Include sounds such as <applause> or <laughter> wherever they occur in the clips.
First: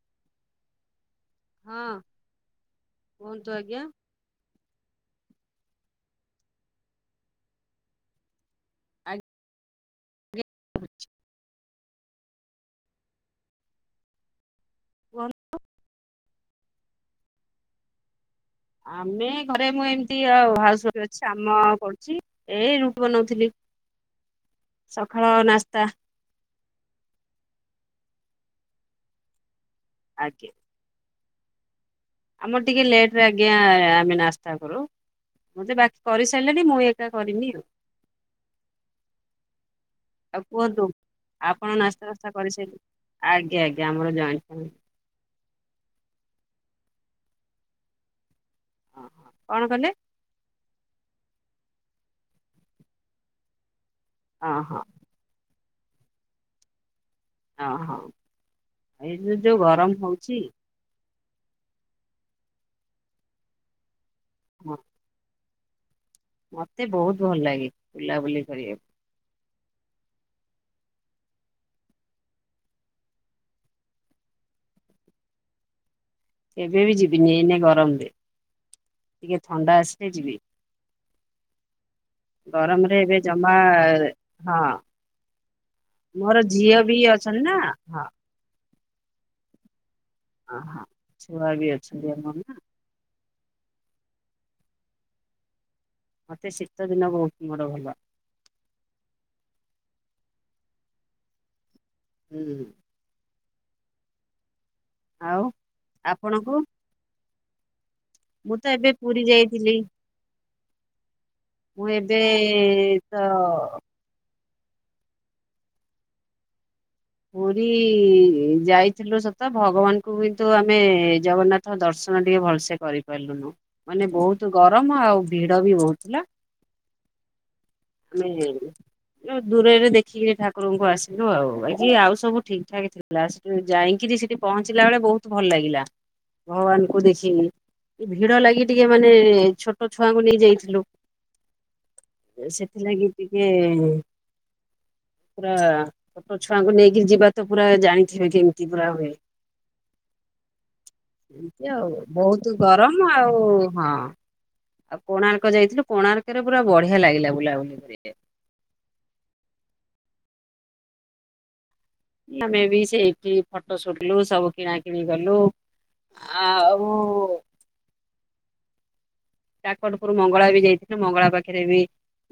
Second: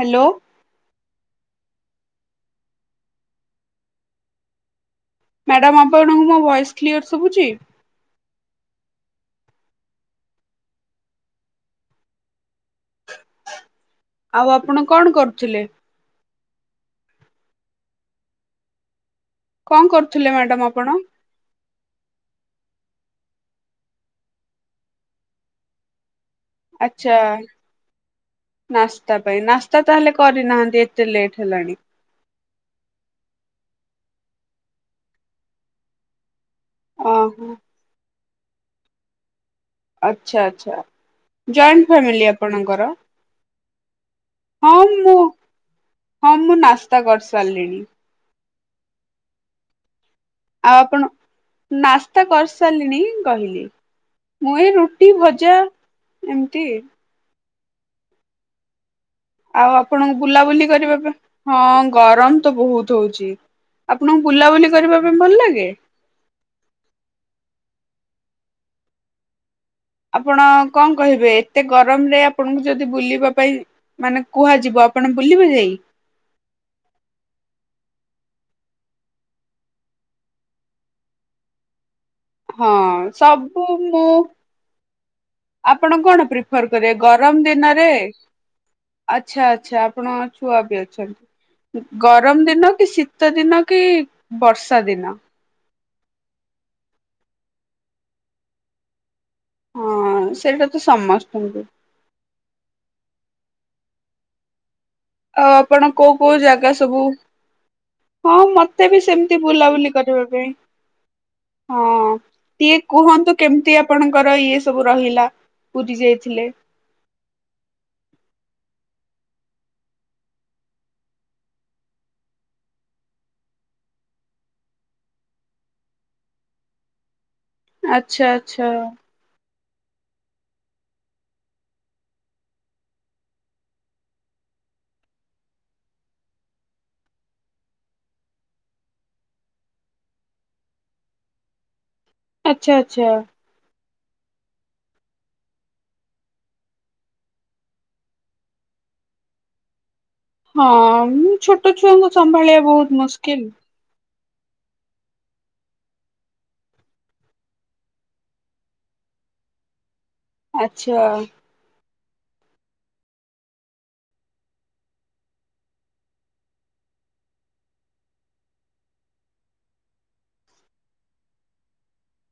Hello. ହଁ କୁହନ୍ତୁ ଆଜ୍ଞା। ମ୍ୟାଡ଼ାମ ଆପଣଙ୍କୁ ମୋ ଭଏସ୍ କ୍ଲିୟର ଶୁବୁଚି? ଆଜ୍ଞା ଆଉ ଆପଣ କଣ କୁହନ୍ତୁ କରୁଥିଲେ? ଆମେ ଘରେ କଣ ମୁଁ ଏମତି କରୁଥିଲେ ଆଉ ମ୍ୟାଡାମ ହାଉସ୍ ଆପଣ? ୱାଇଫ୍ ଅଛି। କାମ କରୁଚି। ଏଇ ରୁଟି ବନଉଥିଲି। ସକାଳ ନାସ୍ତା। ଆଚ୍ଛା। ନାସ୍ତା ପାଇଁ, ନାସ୍ତା ତାହେଲେ ଆଜ୍ଞା କରିନାହାନ୍ତି? ଏତେ ଲେଟ୍ ହେଲାଣି। ଆମର ଟିକେ ଲେଟ୍ ରେ ଆଜ୍ଞା ଆମେ ନାସ୍ତା କରୁ। ମତେ ବା କରିସାରିଲେଣି ମୁଁ ଏକା ଓହୋ କରିନି ଆଉ। ଆଉ ଆଚ୍ଛା ଆଚ୍ଛା। କୁହନ୍ତୁ ଆପଣ ଜଏଣ୍ଟ ନାସ୍ତା ଫ୍ୟାମିଲି ଫାସ୍ତା କରି ସାରି, ଆପଣଙ୍କର? ଆଜ୍ଞା ଆଜ୍ଞା ଆମର ଜଏଣ୍ଟ ଫ୍ୟାମିଲି। ହଁ ମୁଁ ହଁ ମୁଁ ନାସ୍ତା କରି ସାରିଲିଣି। କଣ କଲେ? ଆଉ ଆପଣ, ନାସ୍ତା କରିସାରିଲିଣି କହିଲି। ମୁଁ ଏଇ ଓହୋ ରୁ ରୁଟି ଭଜା ଏମତି। ଅ ହ। ଆଉ ଆପଣଙ୍କୁ ହଉଛି ବୁଲାବୁଲି କରିବା ପାଇଁ ହଁ ଗରମ ତ ବହୁତ ହଉଚି। ଆପଣଙ୍କୁ ବୁଲାବୁଲି ହଁ କରିବା ପାଇଁ ଭଲ ଲାଗେ? ମତେ ବହୁତ୍ ଭଲ ଲାଗେ ବୁଲାବୁଲି କରିବାକୁ। ଆପଣ କଣ କହିବେ ଏତେ ଗରମରେ ଆପଣଙ୍କୁ ଯଦି ବୁଲିବା ପାଇଁ ମାନେ କୁହାଯିବ ଆପଣ ବୁଲିବେ ଯାଇ? କେବେ ବି ଯିବିନି ଏଇନା ଗରମରେ। ଟିକେ ଥଣ୍ଡା ଆସିଲେ ଯିବି। ହଁ ଗରମରେ ଏବେ ଜମା ସବୁ ମୁଁ ହଁ ଆପଣ କଣ ମୋର ପ୍ରିଫର ଝିଅ କରିବେ ବି ଗରମ ଅଛନ୍ତି ନା ଦିନରେ ହଁ ଆଚ୍ଛା ଆଚ୍ଛା। ଆପଣଙ୍କର ହଁ ଛୁଆ ବି ହଁ। ଛୁଆ ବି ଅଛନ୍ତି। ଅଛନ୍ତି ଆମର ଗରମ ନା ଦିନ କି ଶୀ ଶୀତ ଦିନ କି ବର୍ଷା ଦିନ ମତେ ଶୀତ ଦିନ ବହୁତ ମୋଡ଼ ଭଲ। ହଁ ସେଇଟା ତ ସମସ୍ତଙ୍କୁ ହୁଁ ହୁଁ। ଆଉ ଆପଣ କୋଉ କୋଉ ଆପଣଙ୍କୁ ଜାଗା ସବୁ ହଁ ମୁଁ ତ ମତେ ଏବେ ବି ପୁରୀ ସେମିତି ଯାଇଥିଲି ବୁଲାବୁଲି କରିବା ପାଇଁ ହଁ ମୁଁ ଏବେ ଟିକେ ତ କୁହନ୍ତୁ କେମିତିଆ ଆପଣଙ୍କର ଇଏ ସବୁ ରହିଲା ପୁରୀ ଯାଇଥିଲେ ପୁରୀ ଯାଇଥିଲୁ ସତ ଭଗବାନଙ୍କୁ ହୁଏତ ଆମେ ଜଗନ୍ନାଥ ତ ଦର୍ଶନ ଟିକେ ଭଲସେ କରିପାରିଲୁନୁ। ମାନେ ବହୁତ ଗରମ ଆଉ ଭିଡ଼ ବି ବହୁତ ଥିଲା। ଆଚ୍ଛା ନି ଆଚ୍ଛା ଦୂରରେ ଦେଖିକି ଠାକୁରଙ୍କୁ ଆସିଲୁ ଆଉ। ବାକି ଆଉ ସବୁ ଠିକ ଠାକ ଥିଲା। ଯାଇକିରି ସେଠି ପହଞ୍ଚିଲା ବେଳେ ବହୁତ ଭଲ ଲାଗିଲା। ଭଗବାନଙ୍କୁ ଦେଖିଲି। ଭିଡ଼ ଲାଗି ଟିକେ ମାନେ ଛୋଟ ଛୁଆଙ୍କୁ ନେଇ ଯାଇଥିଲୁ। ଆଚ୍ଛା। ନେଇକି ଆଚ୍ଛା ଟିକେ ପୁରା ଛୋଟ ଛୁଆଙ୍କୁ ନେଇକି ଯିବା ତ ପୁରା ଜାଣିଥିବେ କେମିତି ପୁରା ହୁଏ। ହଁ ଛୋଟ ଏମତି ଆଉ ଛୁଆଙ୍କୁ ବହୁତ ସମ୍ଭାଳିବା ଗରମ ମୁସ୍କିଲ। ଆଉ ହଁ ଆଉ କୋଣାର୍କ ଯାଇଥିଲୁ କୋଣାର୍କରେ ପୁରା ବଢ଼ିଆ ଲାଗିଲା ବୁଲାବୁଲି ରେ। ଆଚ୍ଛା। ଆମେ ବି ସେଇଠି ଫଟୋ ସୁଟ କଲୁ ସବୁ କିଣା କିିଣି କଲୁ। ଆଉ କାକଟ ପୁର ମଙ୍ଗଳା ବି ଯାଇଥିଲୁ ମଙ୍ଗଳା ପାଖରେ ବି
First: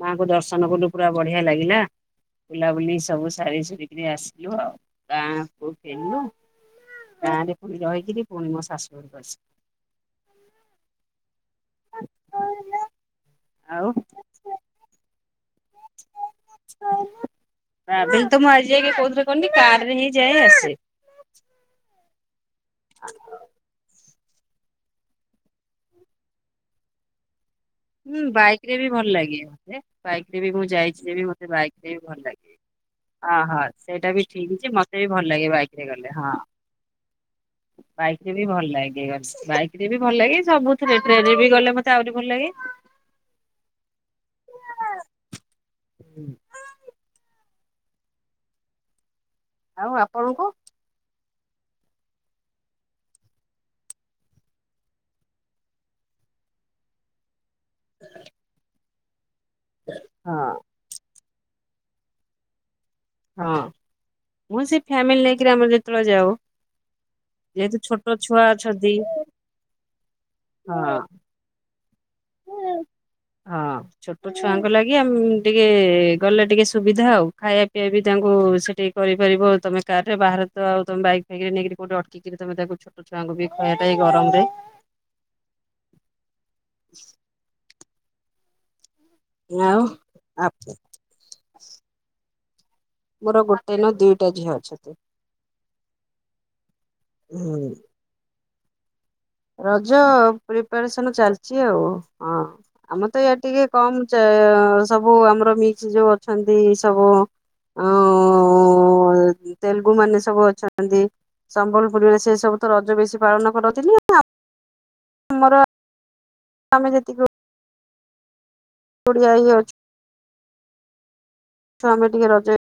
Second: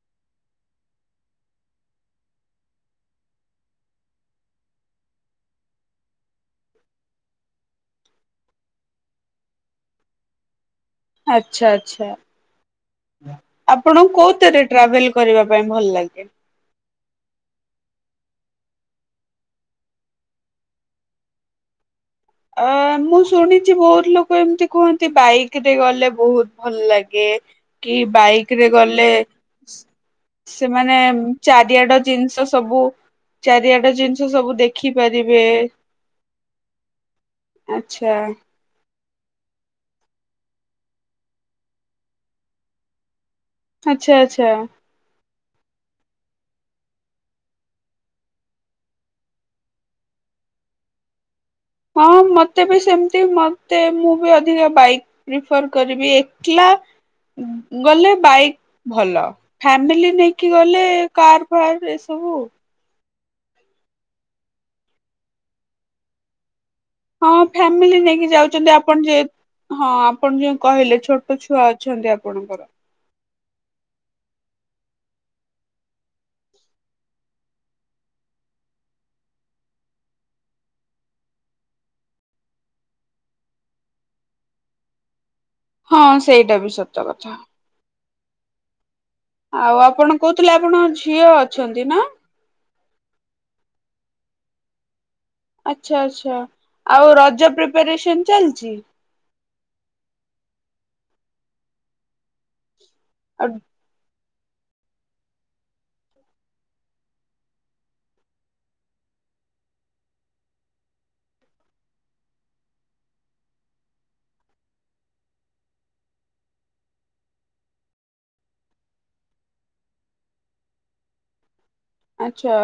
ମାଆଙ୍କୁ ଦର୍ଶନ କଲୁ ପୁରା ବଡ଼ିଆ ଲାଗିଲା। ବୁଲାବୁଲି ସବୁ ସାରି ସୂରିକରି ଆସିଲୁ ଆଉ ଗାଁକୁ ଗଲୁ। ଗାଁରେ ପୁଣି ରହିକିରି ପୁଣି ମୋ ଶାଶୁ ଘରକୁ ଆଚ୍ଛା ଆଚ୍ଛା ଆଉ ଆପଣ କୋଉଥିରେ ଟ୍ରାଭେଲ କରିବା ପାଇଁ ଭଲ ଲାଗେ। ଟ୍ରାଭେଲ ତ ମୁଁ ଆଜି ଯାକେ କୋଉଥିରେ କରିନି, କାରରେ ହିଁ ଯାଏ ଆସେ। ହଁ ମୁଁ ଶୁଣିଚି ବହୁତ ଲୋକ ଏମିତି କୁହନ୍ତି ବାଇକ ରେ ଗଲେ ବହୁତ ଭଲ ଲାଗେ। ହୁଁ ବାଇକ ରେ ବି ଭଲ ଲାଗେ ମତେ। ବାଇକ ରେ ବି ମୁଁ ସେମାନେ ଯାଇଚି ଯେ ବି ମତେ ଚାରିଆଡ ବାଇକରେ ବି ଭଲ ଜିନିଷ ଲାଗେ। ସବୁ ହଁ ହଁ ଚାରିଆଡ ସେଇଟା ଜିନିଷ ବି ସବୁ ଠିକ୍ ଯେ ଦେଖି ମତେ ବି ଭଲ ପାରିବେ। ଲାଗେ ବାଇକରେ ଗଲେ। ହଁ ଆଚ୍ଛା ବାଇକରେ ବି ଭଲ ଲାଗେ ବାଇକ୍ ରେ ବି ଭଲ ଲାଗେ, ସବୁଥିରେ ଟ୍ରେନ ରେ ବି ଗଲେ ମତେ ଆହୁରି ଭଲ ଲାଗେ। ଆଚ୍ଛା ଆଚ୍ଛା। ହୁଁ। ଆଉ ଆପଣଙ୍କୁ? ହଁ ମତେ ବି ସେମିତି ମତେ ମୁଁ ବି ଅଧିକା ବାଇକ୍ ପ୍ରିଫର କରିବି ଏକ୍ଲା ଉଁ ଗଲେ ବାଇକ୍ ଭଲ, ଫ୍ୟାମିଲି ନେଇକି ହଁ ଗଲେ କାର। ଘରରେ ଏସବୁ ହଁ ମୁଁ ସେ ଫ୍ୟାମିଲି ନେଇକିରି ଆମର ଯେତେବେଳେ ଯାଉ। ହଁ ଯେହେତୁ ଫ୍ୟାମିଲି ଛୋଟ ନେଇକି ଛୁଆ ଯାଉଚନ୍ତି ଅଛନ୍ତି ଆପଣ ଯେ ହଁ ଆପଣ ଯଉ ହଁ କହିଲେ ଛୋଟ ଟ ଛୁଆ ଅଛନ୍ତି ଆପଣଙ୍କର। ହଁ ଛୋଟ ଛୁଆଙ୍କ ଲାଗି ଆମ ଟିକେ ଗଲେ ଟିକେ ସୁବିଧା ଆଉ। ଖାଇବା ପିଇବା ବି ତାଙ୍କୁ ସେଠି କରିପାରିବ ତମେ କାର ରେ। ବାହାରେ ତ ଆଉ ତମେ ବାଇକ୍ ଫାଇକ ନେଇକି କୋଉଠି ଅଟକିକିରି ତମେ ତାକୁ ଛ ଛୁଆଙ୍କୁ ବି ଖୁଆବା ପାଇଁ ଏଇ ଗରମରେ ହଁ ସେଇଟା ବି ସତ କଥା। ଆଉ ଆପଣ ଆ କହୁଥିଲେ ଆପଣ ଝିଅ ଅଛନ୍ତି ନା? ମୋର ଗୋଟେ ନୁହଁ ଦିଟା ଝିଅ ଅଛନ୍ତି। ଆଚ୍ଛା ଆଚ୍ଛା ଆଉ ରଜ ହୁଁ ପ୍ରିପାରେସନ ଚାଲିଛି? ରଜ ପ୍ରିପାରେସନ ଚାଲିଛି ଆଉ ହଁ ଆମର ତ ଇଆଡେ ଆଉ ଟିକେ କମ ସେ ସବୁ ଆମର ମିିକସ ଯୋଉ ଅଛନ୍ତି ସବୁ ଆଁ ଓଁ ତେଲୁଗୁ ମାନେ ସବୁ ଅଛନ୍ତି। ସମ୍ବଲପୁରରେ ସେ ସବୁ ତ ରଜ ବେଶୀ ପାଳନ କରତିନି ଆ ଆମର ତମେ ଯେତିକି <inaudible> ଇଏ ଅଛୁ ତ ଆମେ ଟିକେ ଆଚ୍ଛା ରଜରେ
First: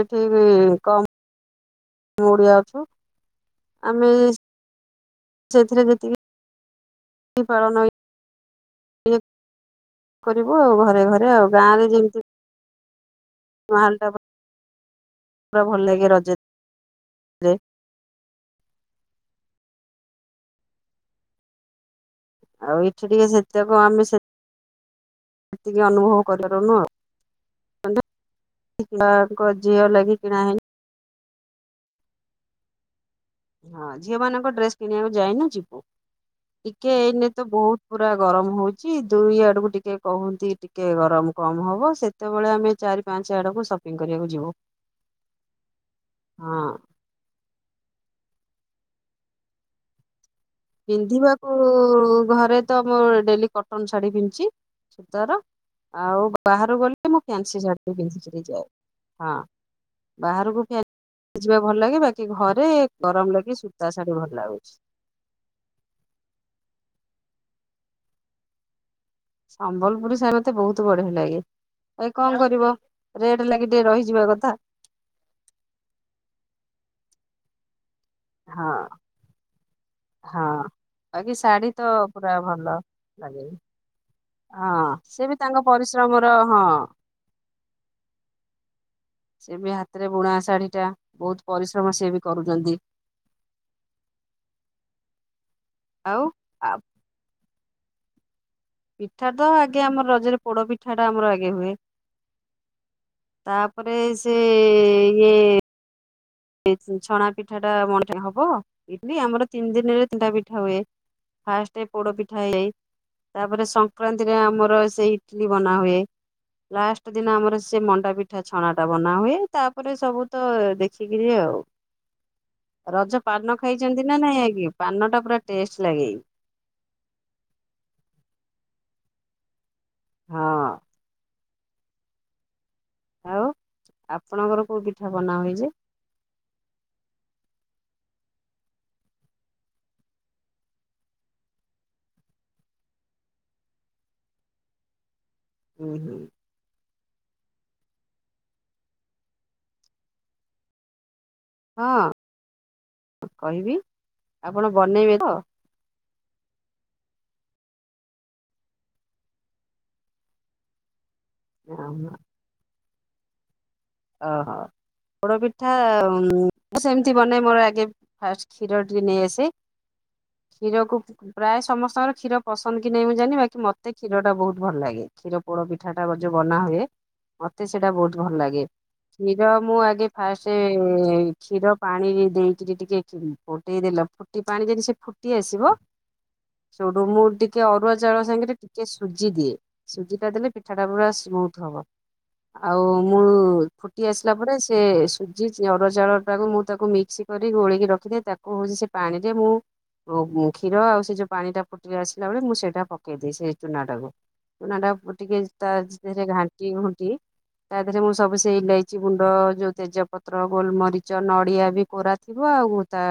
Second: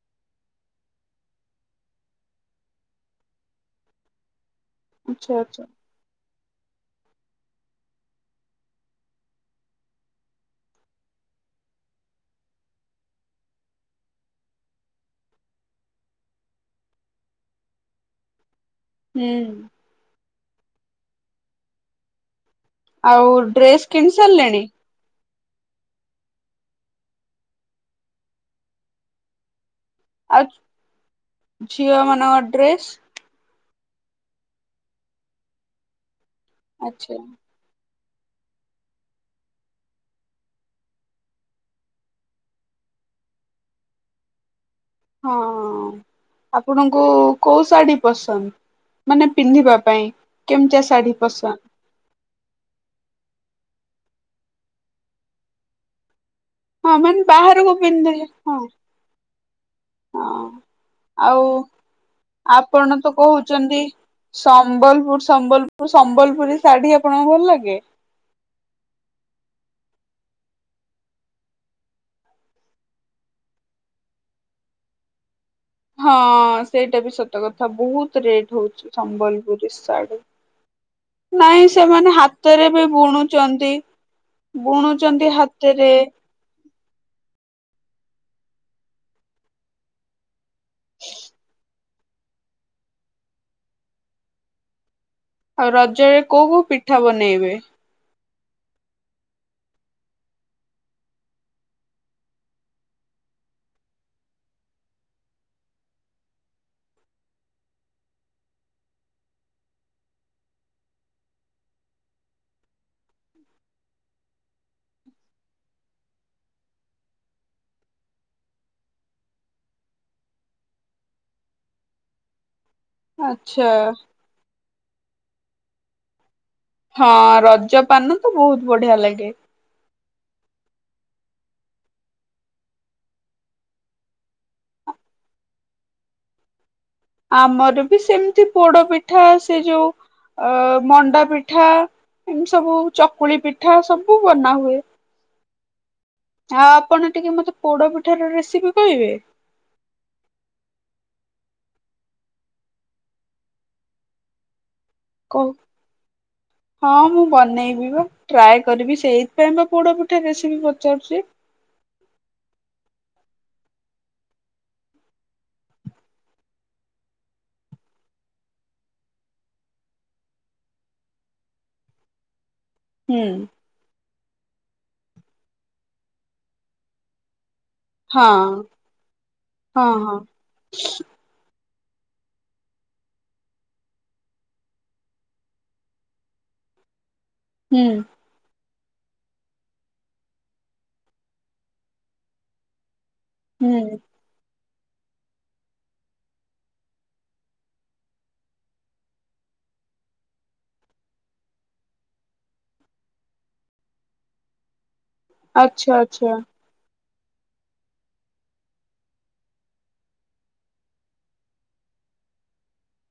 ସେଠି ବି କମ୍ ଓଡିଆ ଅଛୁ ଆମେ ଆଚ୍ଛା ଆଚ୍ଛା। ସେଥିରେ ଯେତିକି ପାଳନ <inaudible> ଟିକଏ କରିବୁ ଆଉ ଘରେ ଘରେ ଆଉ ଗାଁରେ ଯେମିତି ମାହାଲ୍ଟା ପୁରା ଭଲ ଲାଗେ ରଜରେ। ହୁଁ <inaudible> ଆଉ ଏଠି ଟିକେ ସେତକ ଡ୍ରେସ୍ ଆମେ କିଣି ସାରିଲେଣି ସେତିକି ଅନୁଭବ କରିପାରୁନୁ ଆଉ। ମାଙ୍କ <inaudible> ଝିଅ ଲାଗି କିଣା ହେଇନି ଆଉ ଝିଅ ମାନଙ୍କ ଡ୍ରେସ୍? ହଁ ଝିଅ ମାନଙ୍କ ଡ୍ରେସ କିଣିବାକୁ ଯାଇନୁ ଯିବୁ ଟିକେ ଆଚ୍ଛା ଏଇନେ ତ ବହୁତ ପୁରା ଗରମ ହଉଚି ଦୁଇ ଆଡକୁ ଟିକେ କହୁଅନ୍ତି ଟିକେ ଗରମ କମ ହବ ସେ ସେତେବେଳେ ଆମେ ଚାରି ପାଞ୍ଚ ଆଡ଼କୁ ସପିଙ୍ଗ କରିବାକୁ ଯିବୁ। ହଁ ହଁ ଆପଣ କ କୋଉ ଶାଢ଼ୀ ପସନ୍ଦ ମାନେ ପିନ୍ଧିବା ପାଇଁ? କେମିତିଆ ଶାଢୀ ପସନ୍ଦ ପିନ୍ଧିବାକୁ ଘରେ ତ ମୁଁ ଡେଲି କଟନ ଶାଢୀ ପିନ୍ଧୁଚି ସୂତାର ଆଉ ବାହାରକୁ ହଁ ଗଲେ ମୁଁ ମାନେ ଫ୍ୟାନସି ବାହାରକୁ ଶାଢ଼ି ଟେ ପିନ୍ଧିଲେ ପିନ୍ଧିକିରି ହଁ ଯାଏ ହଁ ହଁ ବାହାରକୁ ଫ୍ୟା ଆଉ ଆପଣ ତ ଗରମ ଲାଗି କହୁଛନ୍ତି ସୂତା ଶାଢୀ ଭଲ ଲାଗୁଛି ସମ୍ବଲପୁର ସମ୍ବଲ ମ ସମ୍ବଲପୁରୀ ଶାଢ଼ୀ ଆପଣଙ୍କୁ ଭଲ ଲାଗେ? ସମ୍ବଲପୁରୀ ସାଢ଼ୀ ରାତ ମୋତେ ବହୁତ ବଢିଆ ଲାଗେ। ଏଇ କଣ କରିବ ରେଟ୍ ଲାଗି ଟିକେ ରହିଯିବା କଥା। ହଁ ସେଇଟା ବି ସତ କଥା ବହୁତ ରେଟ୍ ହଁ ହଉଚି ସମ୍ବଲପୁରୀ ଶାଢ଼ୀ। ହଁ। ବାକି ନାଇଁ ଶାଢୀ ତ ସେମାନେ ପୁରା ହାତରେ ଭଲ ବି ଲାଗେ ବୁଣୁଛନ୍ତି ବୁଣୁଛନ୍ତି ହାତେରେ। ର ହଁ। ସେ ବି ହାତରେ ବୁଣା ଶାଢୀ ଟା ବହୁତ ପରିଶ୍ରମ ସିଏ ବି କରୁଛନ୍ତି। ଆଉ ରଜରେ ଆଉ କୋଉ କୋଉ ଆ ପିଠା ବନେଇବେ? ପିଠା ତ ଆଗେ ଆମର ରଜରେ ପୋଡ ପିଠା ଟା ଆମର ଆଗେ ହୁଏ। ତାପରେ ସେ ଇଏ ଛଣା ପିଠା ଟା ମ ହବ ଇଟଲି ଆମର ତିନି ଦିନରେ ତିନିଟା ପିଠା ହୁଏ। ଫାଷ୍ଟ ପୋଡ ପିଠା ହେଇଏ। ତାପରେ ସଂକ୍ରାନ୍ତିରେ ଆମର ସେ ଇଟଲିି ବନା ହୁଏ। ଲାଷ୍ଟ ଦିନ ଆମର ସେ ମଣ୍ଡା ପିଠା ଛଣା ଟା ବନା ହୁଏ ତାପରେ ସବୁ ତ ଦେଖି <unintelligible> ଆଉ ରଜ ପାନ ଆଚ୍ଛା ଖାଇଚନ୍ତି ନା ନାଇଁ <unintelligible> ପାନ ଟା ପୁରା ଟେଷ୍ଟ ଲାଗେ। ହଁ ରଜ ପାନ ତୁ ବହୁତ୍ ବଢିଆ ଲାଗେ। ହଁ। ଆଉ ଆପଣଙ୍କର କୋଉ ପିଠା ବନା ହୁଏ ଯେ? ଆମର ବି ସେମ୍ତି ପୋଡପିଠା ସେ ଯୋଉ ଅ ମଣ୍ଡା ପିଠା ଏମ୍ତି ସବୁ ଚକୁଳି ପିଠା ସବୁ ବନା ହୁଏ। ହୁଁ-ହୁଁ ହଁ ଆପଣ ଟିକେ ମତେ ପୋଡ ପିଠା ର ରେସିପି କହିବେ? ହଁ, କହିବି ଆପଣ ବନେଇବେ ତ କହୁ ହଁ ମୁଁ ବନେଇବି ବା। ଟ୍ରାଏ କରିବି, ସେଇଥିପାଇଁ ବା ପୋଡପିଠା ରେସିପି ପଚାରୁଚି। <unintelligible> ଓହୋ, ପୋଡପିଠା ମୁଁ ସେମ୍ତି ବନେଇ ମୋର ଆଗେ ଫାଷ୍ଟ କ୍ଷୀର ଟିକେ ନେଇ ଆସେ, କ୍ଷୀରକୁ ପ୍ରାୟ ସମସ୍ତଙ୍କର କ୍ଷୀର ପସନ୍ଦ କି ନାହିଁ ମୁଁ ହୁଁ ଜାଣିନି, ବାକି ମତେ କ୍ଷୀରଟା ବହୁତ୍ ଭଲ ଲାଗେ କ୍ଷୀର ପୋଡପିଠା ଟା ଯୋଉ ବନା ହୁଏ ମତେ ସେଟା ବହୁତ୍ ହଁ ଭଲ୍ ଲାଗେ, କ୍ଷୀର ମୁଁ ହଁ ଆଗେ ହଁ ଫାଷ୍ଟେ କ୍ଷୀର ପାଣିରେ ଦେଇକିରି ଟିକେ ଫୁଟେଇଦେଲ ଫୁଟି ପାଣି ଯଦି ସେ ଫୁଟି ଆସିବ ସୋଉଟୁ ମୁଁ ଟିକେ ହୁଁ ଅରୁଆ ଚାଉଳ ସାଙ୍ଗେରେ ଟିକେ ସୁଜି ଦିଏ, ସୁଜିଟା ଦେଲେ ପିଠା ଟା ପୁରା ସ୍ମୁଥ ହବ ଆଉ ମୁଁ ହୁଁ ଫୁଟି ଆସିଲା ପରେ ସେ ସୁଜି ଅରୁଆ ଚାଉଳ ଟାକୁ ମୁଁ ତାକୁ ମିକ୍ସ କରି ଗୋଲେଇକି ରଖିଦିଏ, ତାକୁ ହଉଚି ସେ ପାଣିରେ ମୁଁ କ୍ଷୀର ଆଉ ସେ ଯୋଉ ପାଣିଟା ଫୁଟି ଆସିଲା ବେଳେ ମୁଁ ସେଇଟା ପକେଇ ଦିଏ ସେ ଚୁନାଟାକୁ। ଚୁନାଟା ଟିକେ ଆଚ୍ଛା ଧେରେ ଆଚ୍ଛା ଘାଣ୍ଟି ଘୁଣ୍ଟି ତା ଧେରେ ମୁଁ ସବୁ ସେଇ ଏଲାଇଚି ଗୁଣ୍ଡ ଯୋଉ ତେଜପତ୍ର ଗୋଲମରିଚ ନଡିଆ ବି କୋରା ଥିବ ଆଉ ତା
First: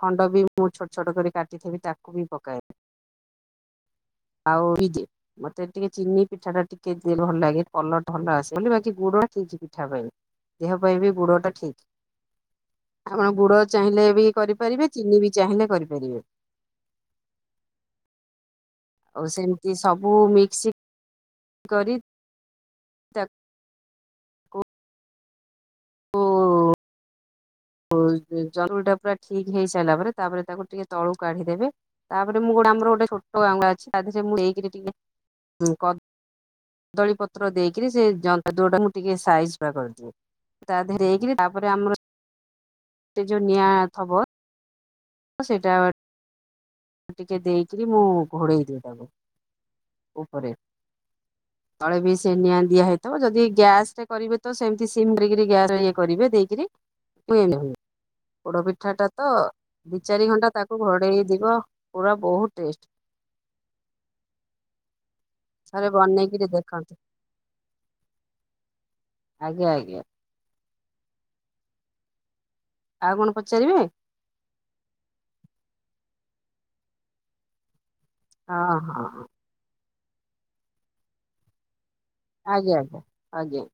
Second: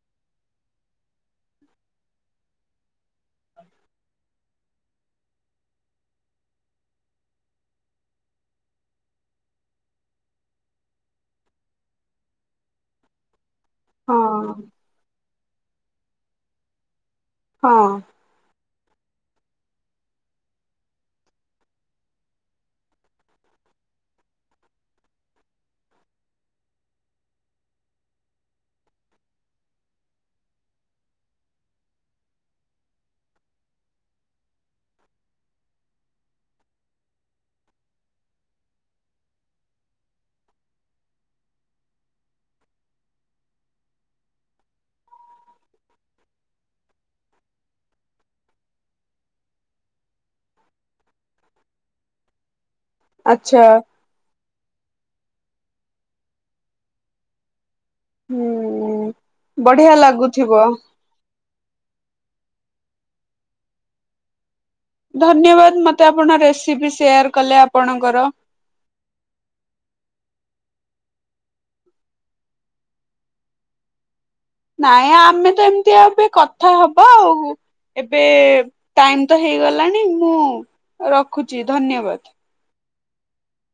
ଖଣ୍ଡ ବି ମୁଁ ଛୋଟ-ଛୋଟ କରି କାଟିଥବି ତାକୁ ବି ପକାଏ। ହ ଆଉ ମତେ ଟିକେ ଚିନି ପିଠାଟା ଟିକେ ଭଲ୍ ଲାଗେ କଲର୍ ଟା ଭଲ ଆସେ ବୋଲି, ବା କି ଗୁଡ ଠିକ୍ ପିଠା ପାଇଁ, ଦେହ ପାଇଁ ବି ଗୁଡଟା ଠିକ୍ ଆପଣ ଗୁଡ ଚାହିଁଲେ ବି ହଁ କରିପାରିବେ, ଚିନି ବି ଚାହିଁଲେ କରିପାରିବେ। ହଁ। ଆଉ ସେମ୍ତି ସବୁ ମିକ୍ସ କରି ତାକୁ <unintelligible> <unintelligible> ଟା ପୁରା ଠିକ୍ ହେଇସାରିଲା ପରେ ତାପରେ ତାକୁ ଟିକେ ତଳୁକୁ କାଢିଦେବେ। ତାପରେ ମୁଁ ଗୋଟେ ଆମର ଗୋଟେ ଛୋଟ <unintelligible> ଅଛି, ତା ଦେରେ ମୁଁ <unintelligible> ଟିକେ କ ଦଳି ପତ୍ର ଦେଇକିରି ସେ ଜନ୍ତୁଅ ଟାକୁ ମୁଁ ଟିକେ ସାଇଜ୍ <unintelligible> କରିଦିଏ। ତା ଧେରେ ଦେଇକିରି ତାପରେ ଆମର ସେ ଯୋଉ ନିଆଁ ଥବ ସେଇଟା ଟିକେ ଦେଇକରି ମୁଁ ଘୋଡ଼େଇ ଦିଏ ତାକୁ। ଉପରେ, ତଳେ ବି ସେ ନିଆଁ ଦିଆ ହେଇଥିବ ଯଦି ଆଚ୍ଛା ଗ୍ୟାସ୍ ରେ କରିବେ ତ ସେମ୍ତି ସିମ୍ କରିକିରି କରିବେ ଦେଇକରି <inaudible> ପୋଡ ପିଠାଟା ହୁଁ। ତ ବଢିଆ ଦି ଚାରି ଘଣ୍ଟା ଲାଗୁଥିବ ତାକୁ ଘୋଡ଼େଇ <unintelligible> ପୁରା ବହୁତ୍ ଟେଷ୍ଟ୍। ଧନ୍ୟବାଦ୍, ଥରେ ମତେ ଆପଣ ବନେଇକିରି ରେସିପି ଦେଖନ୍ତୁ ସେୟାର୍ କଲେ ଆପଣଙ୍କର। ଆଜ୍ଞା-ଆଜ୍ଞା। ଆଉ କଣ ପଚାରିବେ? ନାଇଁ ଆମେ ତ ଏମିତି ଏବେ କଥା ହବା ଆଉ ଏବେ ହଁ ଟାଇମ୍ ହଁ ତ ହେଇ ଗଲାଣି ମୁଁ ରଖୁଛି ଧନ୍ୟବାଦ୍। ଆଜ୍ଞା ଆଜ୍ଞା।